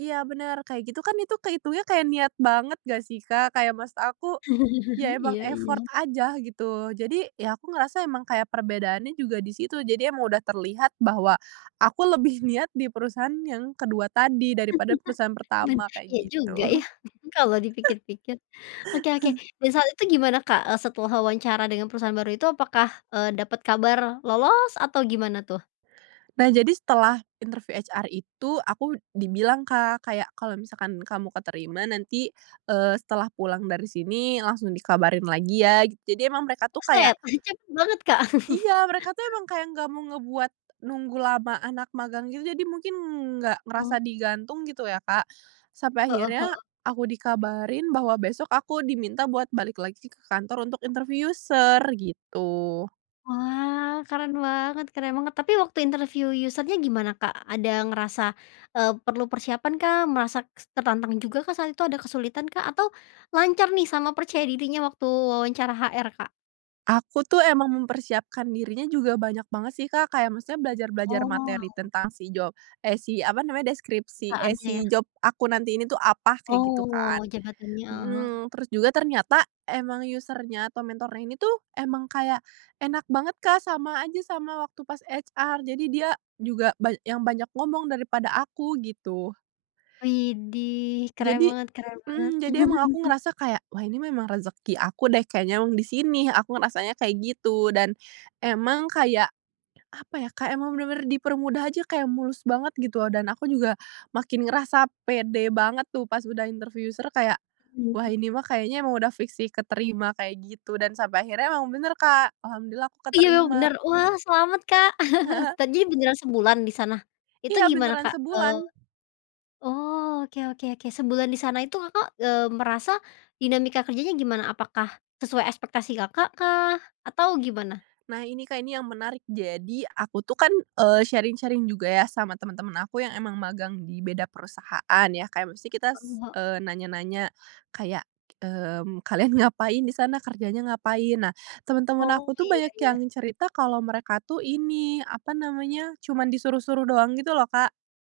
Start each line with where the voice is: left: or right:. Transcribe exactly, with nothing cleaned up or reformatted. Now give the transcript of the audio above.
right: Iya, bener, kayak gitu kan, itu keitungnya kayak niat banget nggak sih, Kak? Kayak maksud aku ya, emang
left: Iya iya.
right: effort aja, gitu. Jadi ya, aku ngerasa emang kayak perbedaannya juga di situ, jadi emang udah terlihat bahwa aku lebih niat di perusahaan yang ke dua tadi, daripada perusahaan pertama, kayak
left: Iya,
right: gitu.
left: juga ya, kalau dipikir-pikir. Oke oke, dan saat itu gimana, Kak, setelah wawancara dengan perusahaan baru itu, apakah, eee, dapat kabar lolos atau gimana, tuh?
right: Nah, jadi setelah interview HR itu aku dibilang, Kak, kayak, "Kalau misalkan kamu keterima nanti, eee, setelah pulang dari sini langsung dikabarin lagi, ya". Jadi emang mereka tuh kayak
left: Buset, e cepet banget, Kak.
right: iya, mereka tuh emang kayak nggak mau ngebuat nunggu lama anak magang, juga. Jadi mungkin nggak ngerasa
left: Oh.
right: digantung, gitu ya, Kak, sampai
left: Heeh
right: akhirnya
left: heeh.
right: aku dikabarin bahwa besok aku diminta buat balik lagi ke kantor untuk interview user, gitu.
left: Wah, keren banget keren banget. Tapi waktu interview user-nya gimana, Kak? Ada ngerasa, eee, perlu persiapan kah? Merasa s tertantang juga kah saat itu? Ada kesulitan kah? Atau lancar nih sama percaya dirinya waktu wawancara HR, Kak?
right: Aku tuh emang mempersiapkan dirinya juga banyak banget sih, Kak, kayak maksudnya belajar-belajar materi
left: Oalah.
right: tentang si job eh, si, apa namanya, deskripsi eh,
left: Saatnya, ya.
right: si job aku nanti ini tuh apa kayak, gitu kan.
left: Oh, jabatannya, heeh heeh.
right: Mhm, terus juga ternyata emang user-nya atau mentornya ini tuh emang kayak enak banget, Kak, sama aja sama waktu pas HR jadi dia juga ba yang banyak ngomong daripada aku, gitu.
left: Widih, keren
right: Jadi
left: banget keren banget.
right: mhm, jadi emang aku ngerasa kayak, "Wah, ini memang rezeki aku deh, kayaknya emang di sini", aku ngerasanya kayak gitu, dan emang kayak, apa ya, kayak emang bener-bener dipermudah aja, kayak mulus banget, gitu, dan aku juga makin ngerasa pede banget tuh, pas udah interview user, kayak, "Wah, ini mah kayaknya emang udah fiks sih keterima", kayak gitu dan sampai akhirnya memang bener, Kak, Alhamdulillah, aku
left: Iya, bener,
right: keterima.
left: wah, selamat, Kak! tardinya beneran sebulan di sana itu
right: Iya,
left: gimana,
right: beneran
left: Kak? Eee,
right: sebulan.
left: oh, oke oke oke, sebulan di sana itu Kakak, eee, merasa dinamika kerjanya gimana? Apakah sesuai ekspektasi Kakak kah? Atau gimana?
right: Nah, ini Kak, ini yang menarik, jadi aku tuh kan, eee, sharing-sharing juga ya, sama temen-temen aku yang emang magang di beda perusahaan, ya. Kayak maksudnya, eee, kita
left: Mhm ha
right: nanya-nanya kayak, mmm, kalian ngapain di sana? Kerjanya ngapain? Nah, temen-temen
left: Oh,
right: aku tuh
left: iya,
right: banyak yang
left: iya.
right: cerita kalau mereka tuh ini, apa namanya, cuman disuruh-suruh doang, gitu loh, Kak.